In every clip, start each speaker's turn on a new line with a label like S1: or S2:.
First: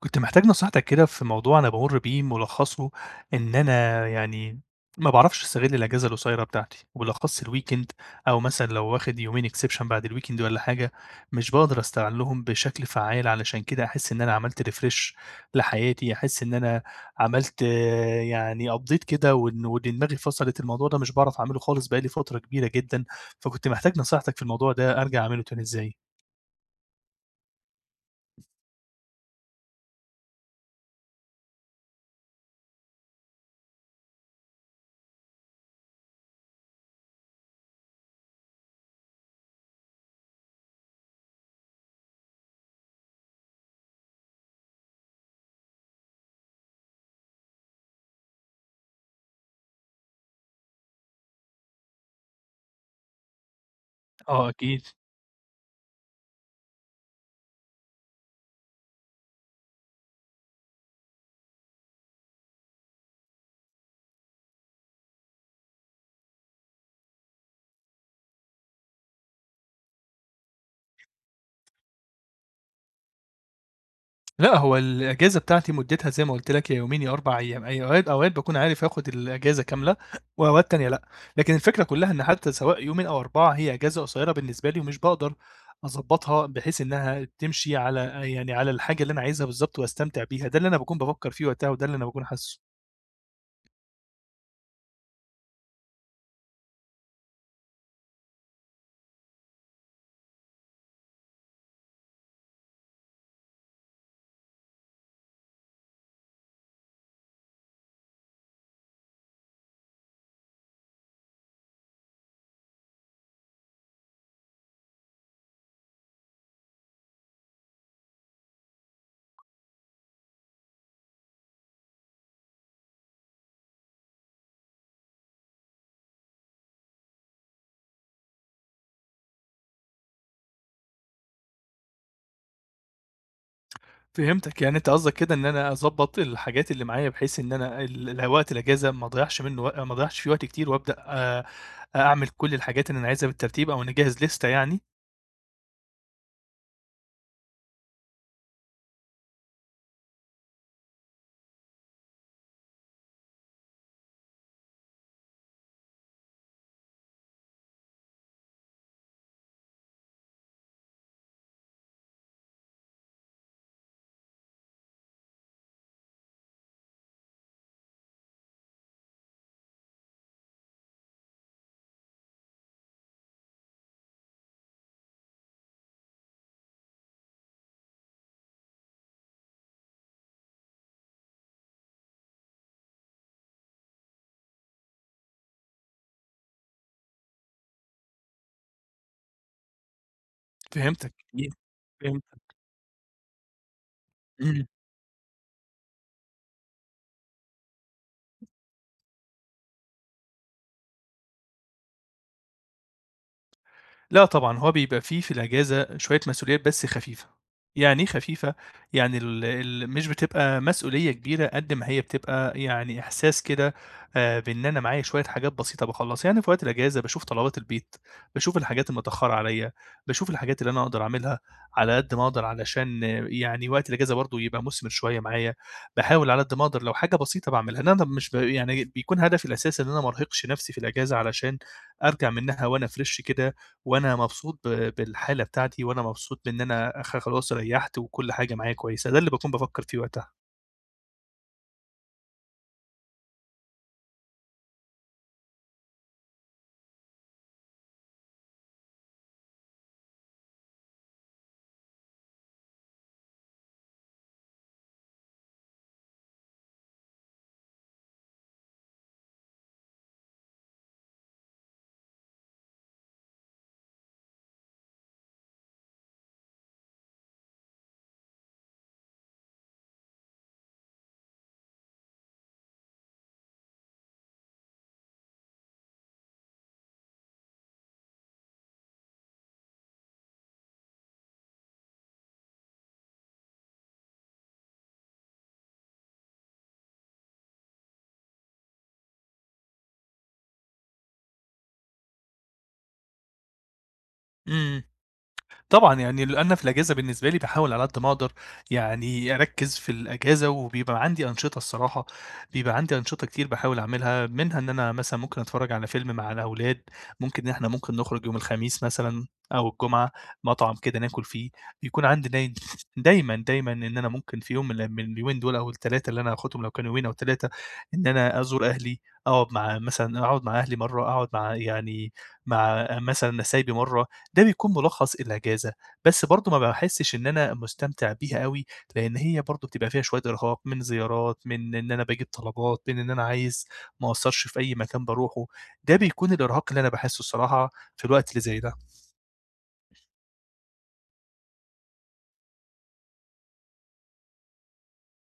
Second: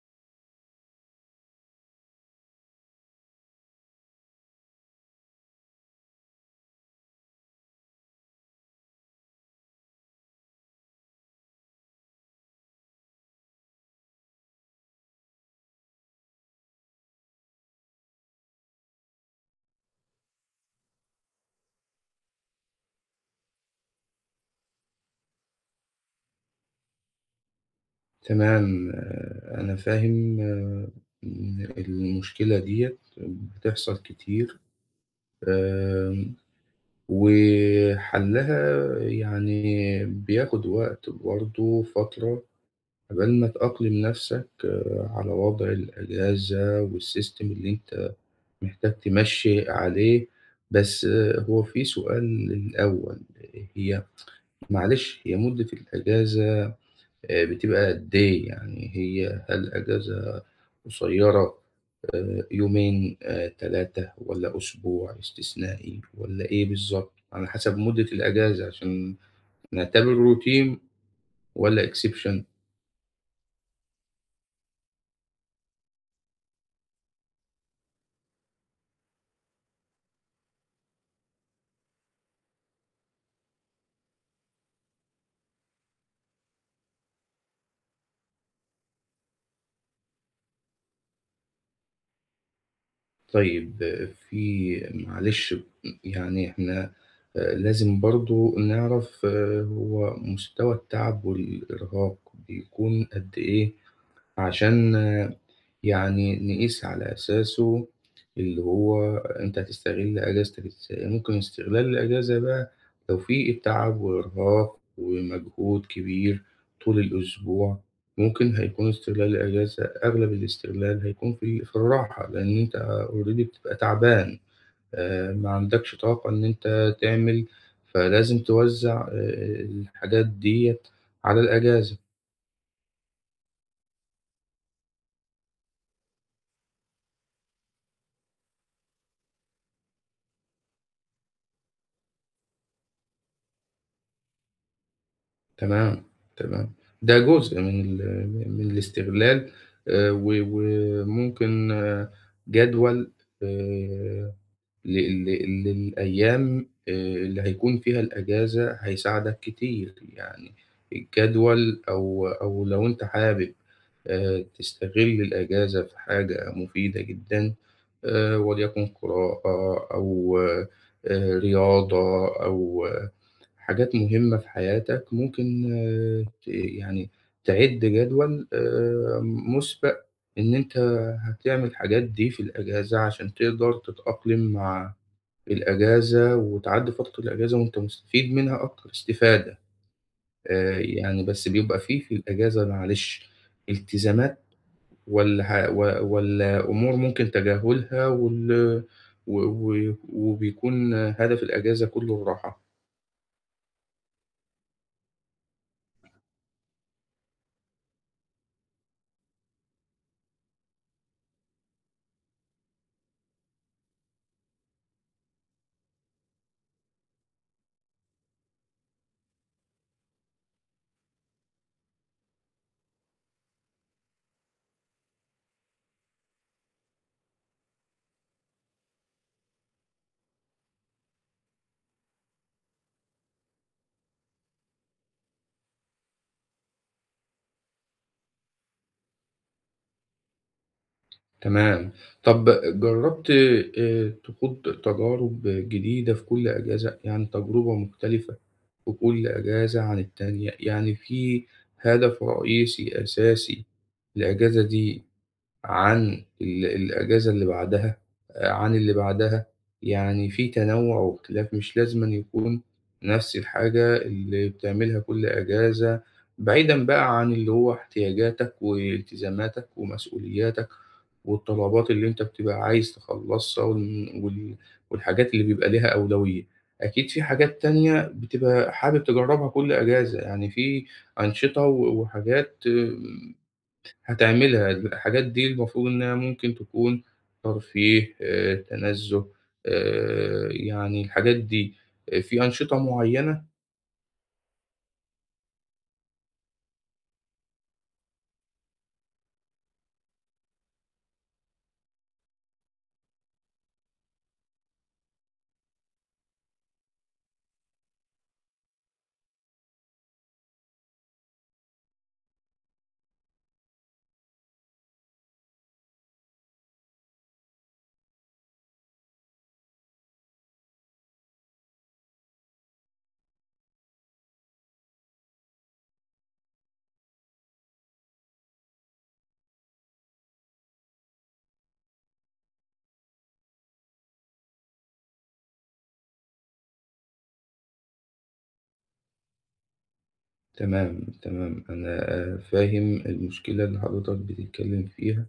S1: كنت محتاج نصيحتك كده في موضوع أنا بامُر بيه مُلخّصه إن أنا يعني ما باعرفش أستغل الأجازة القصيرة بتاعتي، وبالأخص الweekend أو مثلًا لو واخد يومين exception بعد الweekend والّا حاجة، مش باقدر أستغلّهم بشكل فعّال، علشان كده أحس إن أنا عملت refresh لحياتي، أحس إن أنا عملت يعني update كده وإن دماغي فصلت، الموضوع ده مش باعرف أعمله خالص بقى لي فترة كبيرة جدًا، فكنت محتاج نصيحتك في الموضوع ده أرجع أعمله تاني إزاي؟
S2: تمام، أنا فاهم. إن المشكلة ديّة بتحصل كتير. آمم وحلّها يعني بياخُد وقت، برضه فترة عقبال ما تأقلم نَفْسك، على وضع الأجازة والسيستم اللي أنت محتاج تمشّي عليه. بس، هو في سؤال الأول. هي
S1: آه، أكيد.
S2: معلش، هي مدة الأجازة بتبقى قد إيه؟ يعني هل أجازة قصيّرة؟ يومين، 3 والّا أسبوع استثنائي والّا إيه بالضبط؟ على حسب مدة الأجازة، عشان نعتبره routine والّا exception.
S1: لأ، هو الإجازة بتاعتي مُدّتها زي ما قُلت لك يا يومين يا 4 أيام، أي أوقات باكون عارف آخُد الإجازة كاملة وأوقات تانية لأ، لكن الفكرة كُلّها إن حتى سواء يومين أو 4 هي إجازة قصيّرة بالنسبة لي ومش باقدر أضبّطها بحيث إنها تمشي على يعني على الحاجة اللي أنا عايزها بالضبط واستمتع بيها، ده اللي أنا باكون بافكّر فيه وقتها وده اللي أنا باكون حاسّه.
S2: طيب، في معلش يعني إحنا لازم برضه نعرف، هو مستوى التعب والإرهاق بيكون قد إيه، عشان يعني نقيس على أساسه اللي هو أنت هتستغل أجازتك إزاي. ممكن استغلال الأجازة بقى لو في تعب وإرهاق ومجهود كبير طول الأسبوع، ممكن هيكون استغلال الأجازة، أغلب الاستغلال هيكون في الراحة، لأن أنت already بتبقى تعبان. ما عندكش طاقة إن أنت تعمل، فلازم توزّع الحاجات ديّة على الأجازة.
S1: فهمتك، يعني أنت قصدك كده إن أنا أضبّط الحاجات اللي معايا بحيث إن أنا ال وقت الإجازة ما أضيّعش منّه ما أضيّعش فيه وقت كتير وأبدأ أعمل كل الحاجات اللي أنا عايزها بالترتيب أو نجهّز ليستة يعني.
S2: تمام، تمام. ده جزء من الاستغلال. و وممكن، جدول آآ لل لل للأيام اللي هيكون فيها الأجازة هيساعدك كتير. يعني الجدول، أو لو أنت حابب تستغل الأجازة في حاجة مفيدة جدًا، وليكن قراءة أو رياضة، أو حاجات مهمة في حياتك، ممكن آه، ت يعني تعِد جدول مُسبَق إن أنت هتعمل الحاجات دي في الأجازة، عشان تقدر تتأقلم مع الأجازة وتعدّي فترة الأجازة وأنت مستفيد منها أكتر استفادة.
S1: فهمتك،
S2: يعني بس بيبقى في،
S1: فهمتك،
S2: الأجازة، معلش، التزامات
S1: إمم.
S2: والح و والأمور ممكن تجاهلها، وال و و وبيكون هدف الأجازة كُلّه الراحة،
S1: لأ، طبعًا، هو بيبقى في الأجازة شوية مسؤوليات بس خفيفة، يعني إيه خفيفة؟ يعني ال مش بتبقى مسؤولية كبيرة قد ما هي بتبقى يعني إحساس كده بإن أنا معايا شوية حاجات بسيطة باخلّصها، يعني في وقت الأجازة باشوف طلبات البيت، باشوف الحاجات المتأخرة عليَّ، باشوف الحاجات اللي أنا أقدر أعملها على قد ما أقدر علشان يعني وقت الأجازة برضه يبقى مثمر شوية معايا، باحاول على قد ما أقدر لو حاجة بسيطة باعملها، لأن أنا مش يعني بيكون هدفي الأساسي إن أنا ما أرهقش نفسي في الأجازة علشان أرجع منها وأنا فريش كده وأنا مبسوط بالحالة بتاعتي، وأنا مبسوط بإن أنا خلاص ريّحت وكل حاجة معايا كويسة، ده اللي باكون بافكّر فيه وقتها.
S2: تمام. طَب جرّبت تخوض تجارب جديدة في كل أجازة؟ يعني تجربة مختلفة في كل أجازة عن التانية. يعني في هدف رئيسي أساسي الأجازة دي عن الأجازة اللي بعدها، عن اللي بعدها. يعني في تنوُّع واختلاف، مش لازمًا يكون نفس الحاجة اللي بتعملها كل أجازة، بعيدًا بقى عن اللي هو احتياجاتك والتزاماتك ومسؤولياتك، والطلبات اللي أنت بتبقى عايز تخلّصها والحاجات اللي بيبقى ليها أولوية. أكيد في حاجات تانية بتبقى حابب تجرّبها كل أجازة. يعني في أنشطة وحاجات، هتعملها. الحاجات دي المفروض إنها ممكن تكون ترفيه، تنزُّه، يعني الحاجات دي. في أنشطة معيّنة؟
S1: إمم. طبعًا، يعني أنا في الأجازة بالنسبة لي باحاول على قد ما أقدر يعني أركّز في الأجازة، وبيبقى عندي أنشطة الصراحة، بيبقى عندي أنشطة كتير باحاول أعملها، منها إن أنا مثلًا ممكن أتفرّج على فيلم مع الأولاد، ممكن إن إحنا ممكن نخرج يوم الخميس مثلًا أو الجمعة مطعم كده ناكل فيه، بيكون عندي دايمًا، دايمًا إن أنا ممكن في يوم من اليومين دول أو ال3 اللي أنا هاخدهم لو كانوا يومين أو 3 إن أنا أزور أهلي، أقعد مع أهلي مرّة، أقعد مع مثلًا نسايبي مرّة، ده بيكون ملخص الأجازة، بس برضه ما باحسّش إن أنا مستمتع بيها أوي، لإن هي برضه بتبقى فيها شوية إرهاق من زيارات، من إن أنا باجيب طلبات، من إن أنا عايز ما أقصّرش في أي مكان باروحه، ده بيكون الإرهاق اللي أنا باحسّه الصراحة في الوقت اللي زي ده.
S2: تمام، تمام. أنا، فاهم المشكلة اللي حضرتك بتتكلّم فيها.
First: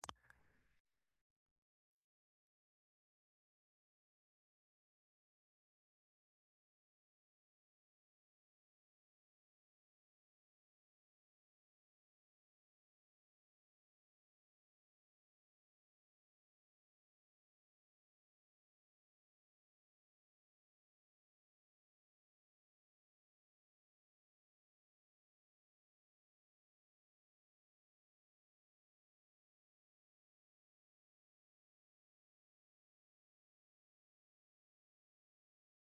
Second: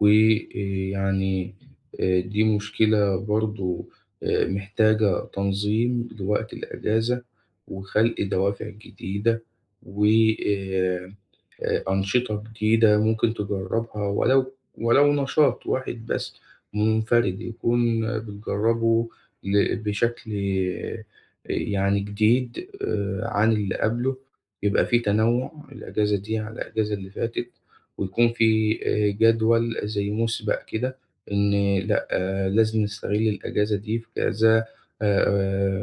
S2: ويعني دي مشكلة برضه محتاجة تنظيم لوقت الأجازة، وخلق دوافع جديدة، و آآ أنشطة جديدة ممكن تجرّبها، ولو نشاط واحد بس مُنفَرِد يكون بتجرّبه بشكل، آه، يعني جديد عن اللي قبله. يبقى في تنوُّع الأجازة دي على الأجازة اللي فاتت، ويكون في جدول زي مُسبَق كده. إن لأ، لازم نستغل الأجازة دي في كذا،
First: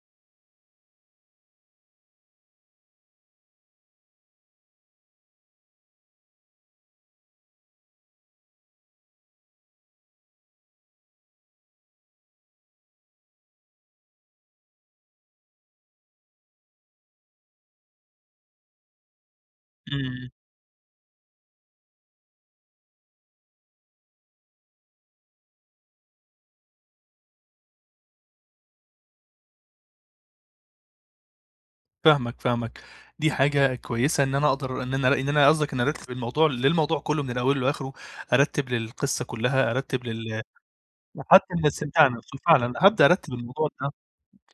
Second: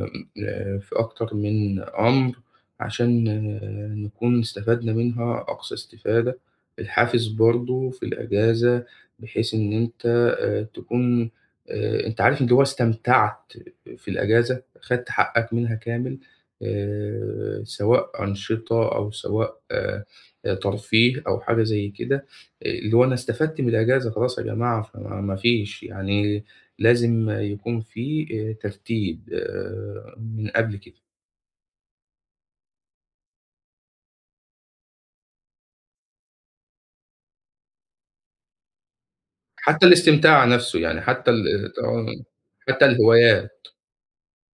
S2: آمم، في أكتر من أمر، عشان نكون استفدنا منها أقصى استفادة. الحافز برضه في الأجازة، بحيث إن أنت تكون أنت عارف اللي هو استمتعت في الأجازة، خدت حقك منها كامل، سواء أنشطة أو سواء
S1: إمم،
S2: ترفيه أو حاجة زي كده. اللي هو أنا استفدت من الأجازة، خلاص يا جماعة، فما ما فيش. يعني لازم يكون في ترتيب من قبل كده.
S1: فاهمك، فاهمك. دي حاجة كويسة إن أنا أقدر إن أنا إن أنا قصدك إن أرتّب الموضوع للموضوع كُلّه من أوله لآخره، أرتّب للقصة كُلّها،
S2: حتى
S1: أرتّب
S2: الاستمتاع نَفْسه، يعني حتى ال
S1: حتى
S2: آه،
S1: للاستمتاع نَفْسه فعلًا،
S2: حتى
S1: هابدأ أرتّب
S2: الهوايات.
S1: الموضوع ده.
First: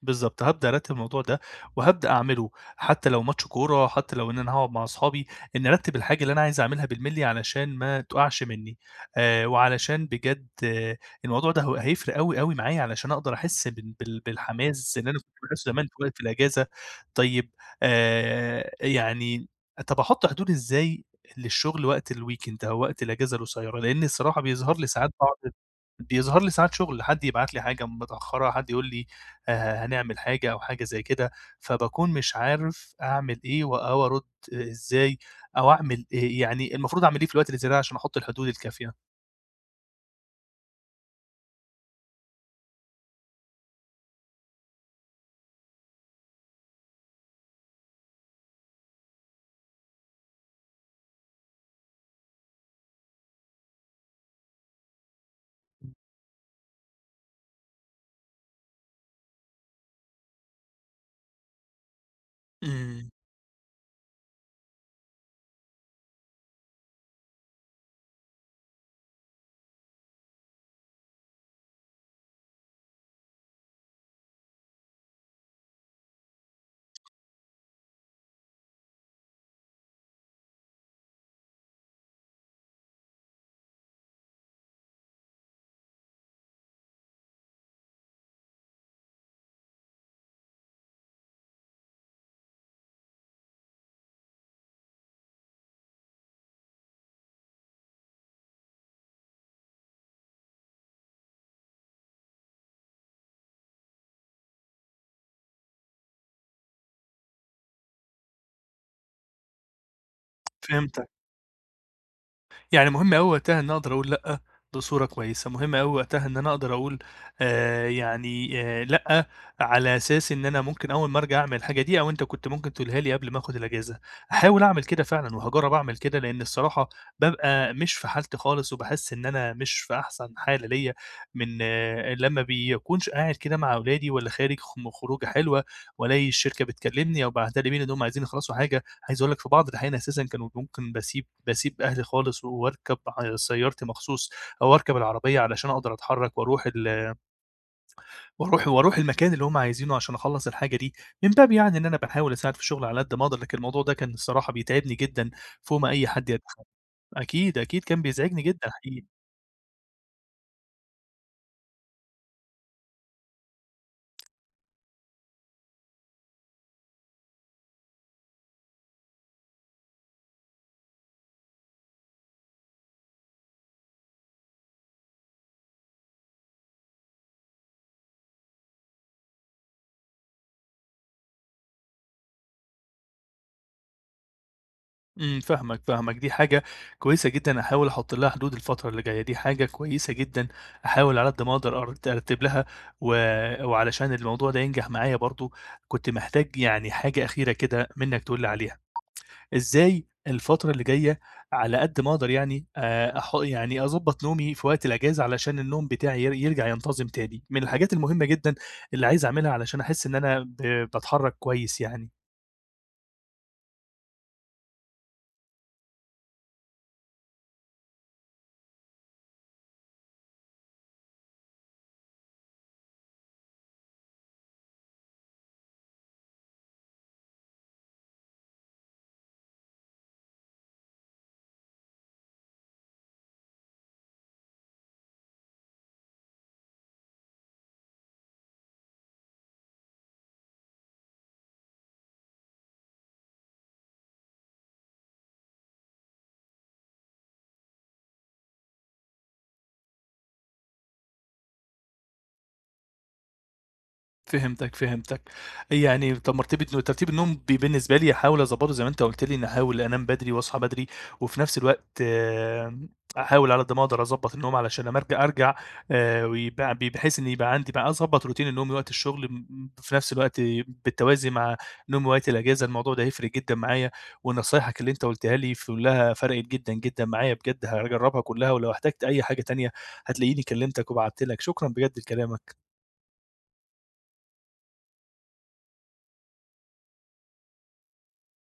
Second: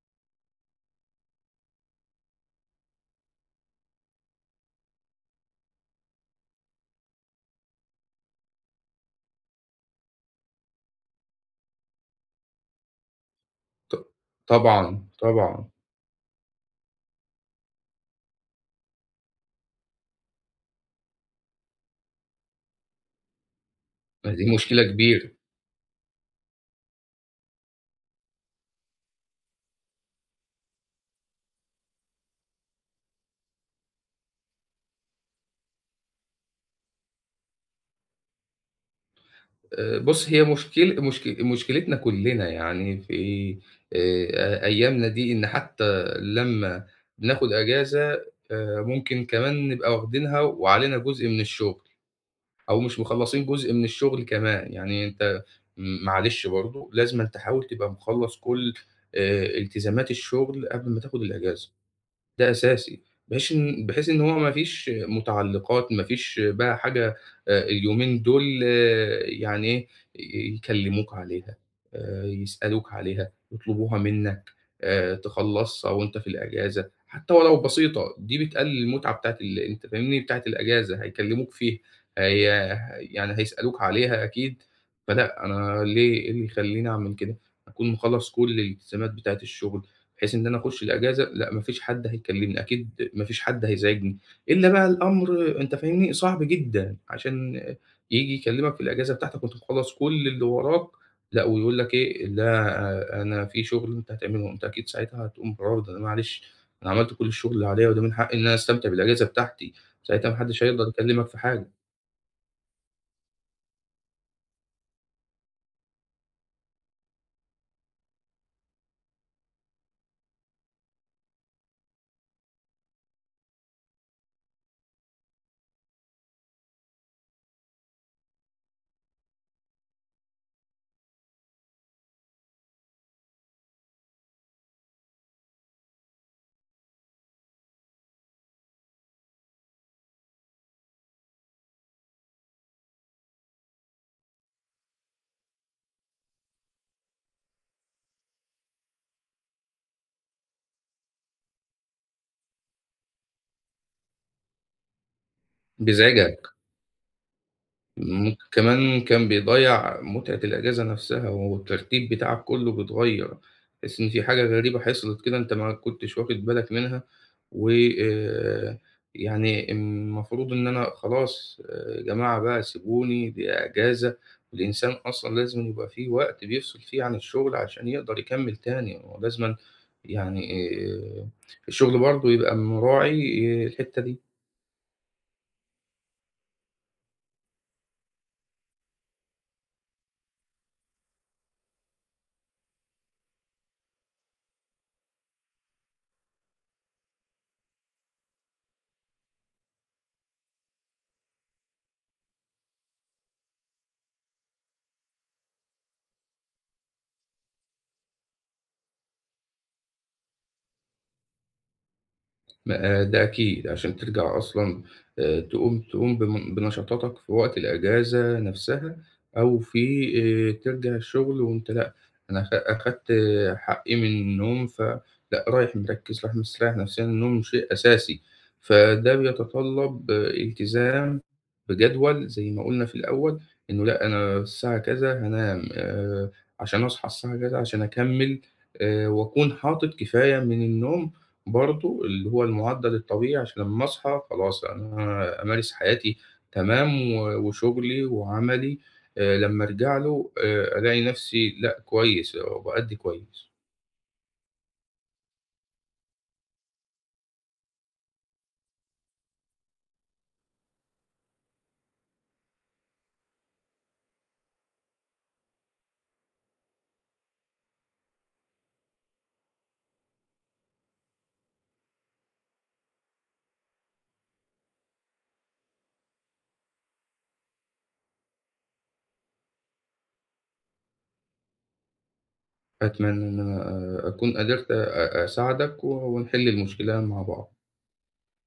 S1: بالضبط، هابدأ أرتّب الموضوع ده، وهابدأ أعمله، حتى لو ماتش كورة، حتى لو إن أنا هاقعد مع أصحابي، إن أرتّب الحاجة اللي أنا عايز أعملها بالملي علشان ما تُقعش منّي، وعلشان بجد الموضوع ده هو هيفرق أوي، أوي معايا علشان أقدر أحس بال
S2: ط
S1: بال بالحماس
S2: طبعًا،
S1: اللي أنا كنت
S2: طبعًا.
S1: باحسه زمان في وقت الأجازة. طيب آآ، يعني طَب أحط حدود إزاي للشغل وقت الweekend أو وقت الأجازة القصيرة؟ لإن
S2: ما
S1: الصراحة
S2: دي
S1: بيظهر
S2: مشكلة
S1: لي ساعات
S2: كبيرة.
S1: بيظهر لي ساعات شغل، حد يبعت لي حاجة متأخرة، حد يقول لي هنعمل حاجة أو حاجة زي كده، فباكون مش عارف أعمل إيه أو أرُد إزاي أو أعمل إيه، يعني المفروض أعمل إيه في الوقت اللي زي ده عشان أحُط الحدود الكافية؟
S2: بُص، هي مشكلتنا كُلّنا. يعني في أيامنا دي، إن حتى لمّا بناخُد أجازة، ممكن كمان نبقى واخدينها وعلينا جزء من الشُغل، أو مش مخلّصين جزء من الشُغل كمان. يعني أنت معلش، برضه لازمًا تحاول تبقى مخلّص كل التزامات الشُغل قبل ما تاخُد الأجازة. ده أساسي،
S1: إمم.
S2: بحيث إن هو ما فيش متعلقات، ما فيش بقى حاجة اليومين دول، يعني إيه، يكلموك عليها، يسألوك عليها، يطلبوها منّك، تخلّصها وأنت في الأجازة. حتى ولو بسيطة، دي بتقلل المتعة بتاعة ال، أنت فاهمني، بتاعة الأجازة. هيكلموك فيها، هي يعني هيسألوك عليها أكيد. فلأ، أنا ليه؟ إيه اللي يخلّيني أعمل كده؟ أكون مخلّص كل الالتزامات بتاعة الشغل، بحيث إن أنا أخُش الأجازة. لأ، ما فيش حد هيكلّمني، أكيد ما فيش حد هيزعجني، إلّا بقى الأمر، أنت فاهمني، صعب جدًا عشان ييجي يكلّمك في الأجازة بتاعتك وأنت مخلّص كل اللي وراك. لأ، ويقول لك إيه، لأ أنا في شُغل أنت هتعمله؟ أنت أكيد ساعتها هتقوم رافض. أنا معلش، أنا عملت كل الشُغل اللي عليّا، وده من حقّي إن أنا أستمتع بالأجازة بتاعتي. ساعتها ما حدّش هيقدر
S1: فهمت،
S2: يكلّمك في حاجة.
S1: يعني مهم أوي وقتها إن أنا أقدر أقول لأ بصورة كويسة، مهم أوي وقتها إن أنا أقدر أقول لأ، على أساس إن أنا ممكن أول ما أرجع أعمل الحاجة دي أو أنت كنت ممكن تقولها لي قبل ما آخد الأجازة، هاحاول أعمل كده فعلًا وهاجرّب أعمل كده، لإن الصراحة بابقى مش في حالتي خالص وباحس إن أنا مش في أحسن حالة ليّا من لمّا بيكونش قاعد كده مع أولادي والّا خارج خروجة حلوة وألاقي الشركة بتكلمني أو باعتة لي ميل إن هم عايزين يخلصوا حاجة، عايز أقول لك في بعض الأحيان أساسًا كانوا ممكن باسيب أهلي خالص وأركب ع سيارتي مخصوص أو أركب العربية علشان أقدر أتحرّك وأروح وأروح المكان اللي هم عايزينه عشان أخلّص الحاجة دي، من باب يعني إن أنا باحاول أساعد في الشغل على قد ما أقدر، لكن الموضوع ده كان الصراحة بيتعبني جدًا فوق ما أي حد
S2: بيزعجك.
S1: يتخيّل. أكيد، أكيد كان بيزعجني
S2: ممكن
S1: جدًا
S2: كمان
S1: حقيقي.
S2: كان بيضيّع متعة الأجازة نفسها، والترتيب بتاعك كلّه بيتغيّر. تحس إن في حاجة غريبة حصلت كده أنت ما كنتش واخد بالك منها. و آآ يعني المفروض إن أنا خلاص، يا جماعة بقى سيبوني، دي أجازة. الإنسان أصلًا لازمًا يبقى في وقت بيفصل فيه عن الشغل عشان يقدر يكمّل تاني. هو لازمًا يعني آآ الشغل برضه يبقى مراعي الحتّة دي.
S1: إمم، فاهمك، فاهمك، دي حاجة كويسة جدًا أحاول أحُط لها حدود الفترة اللي جاية، دي حاجة كويسة جدًا أحاول على قد ما أقدر أرتِب لها و وعلشان الموضوع ده ينجح معايا برضه، كنت محتاج يعني حاجة أخيرة كده منّك تقول لي عليها، إزاي الفترة اللي جاية على قد ما أقدر يعني أح يعني أضبّط نومي في وقت الأجازة علشان النوم بتاعي يرجع ينتظم تاني، من الحاجات المهمة جدًا اللي عايز أعملها علشان أحس إن أنا باتحرّك كويس يعني.
S2: ما، ده أكيد. عشان ترجع أصلًا تقوم، تقوم بم بنشاطاتك في وقت الأجازة نفسها، أو في ترجع الشغل وأنت لأ، أنا أخدت، حقّي من النوم. فلأ، رايح مركّز، رايح مستريّح نفسيًا. النوم شيء أساسي، فده بيتطلّب التزام بجدول زي ما قُلنا في الأول. إنه لأ، أنا الساعة كذا هانام عشان أصحى الساعة كذا، عشان أكمّل وأكون حاطط كفاية من النوم، برضه اللي هو المُعدَّل الطبيعي، عشان لمّا أصحى خلاص أنا أمارس حياتي تمام، وشُغلي وعملي لمّا أرجع له ألاقي نَفْسي، لأ كويس، وبأدّي كويس.
S1: فهمتك، فهمتك. يعني طب مرتبة ترتيب النوم بالنسبة لي هاحاول أضبّطه زي ما أنت قُلت لي، إني أحاول أنام بدري وأصحى بدري، وفي نفس الوقت أحاول على قد ما أقدر أضبّط النوم علشان أما أرجع ويبقى بحيث إن يبقى عندي بقى أضبّط روتين النوم وقت الشغل في نفس الوقت بالتوازي مع نومي وقت الأجازة، الموضوع ده هيفرق جدًا معايا، ونصايحك اللي أنت قُلتها لي كلّها فرقِت جدًا، جدًا معايا بجد هاجرّبها كلّها، ولو احتجت أي حاجة تانية هتلاقيني كلّمتك وبعتّ لك، شكرًا بجد لكلامك.
S2: أتمنى إن أنا، أكون قدرت أساعدك ونحِل المشكلة مع بعض.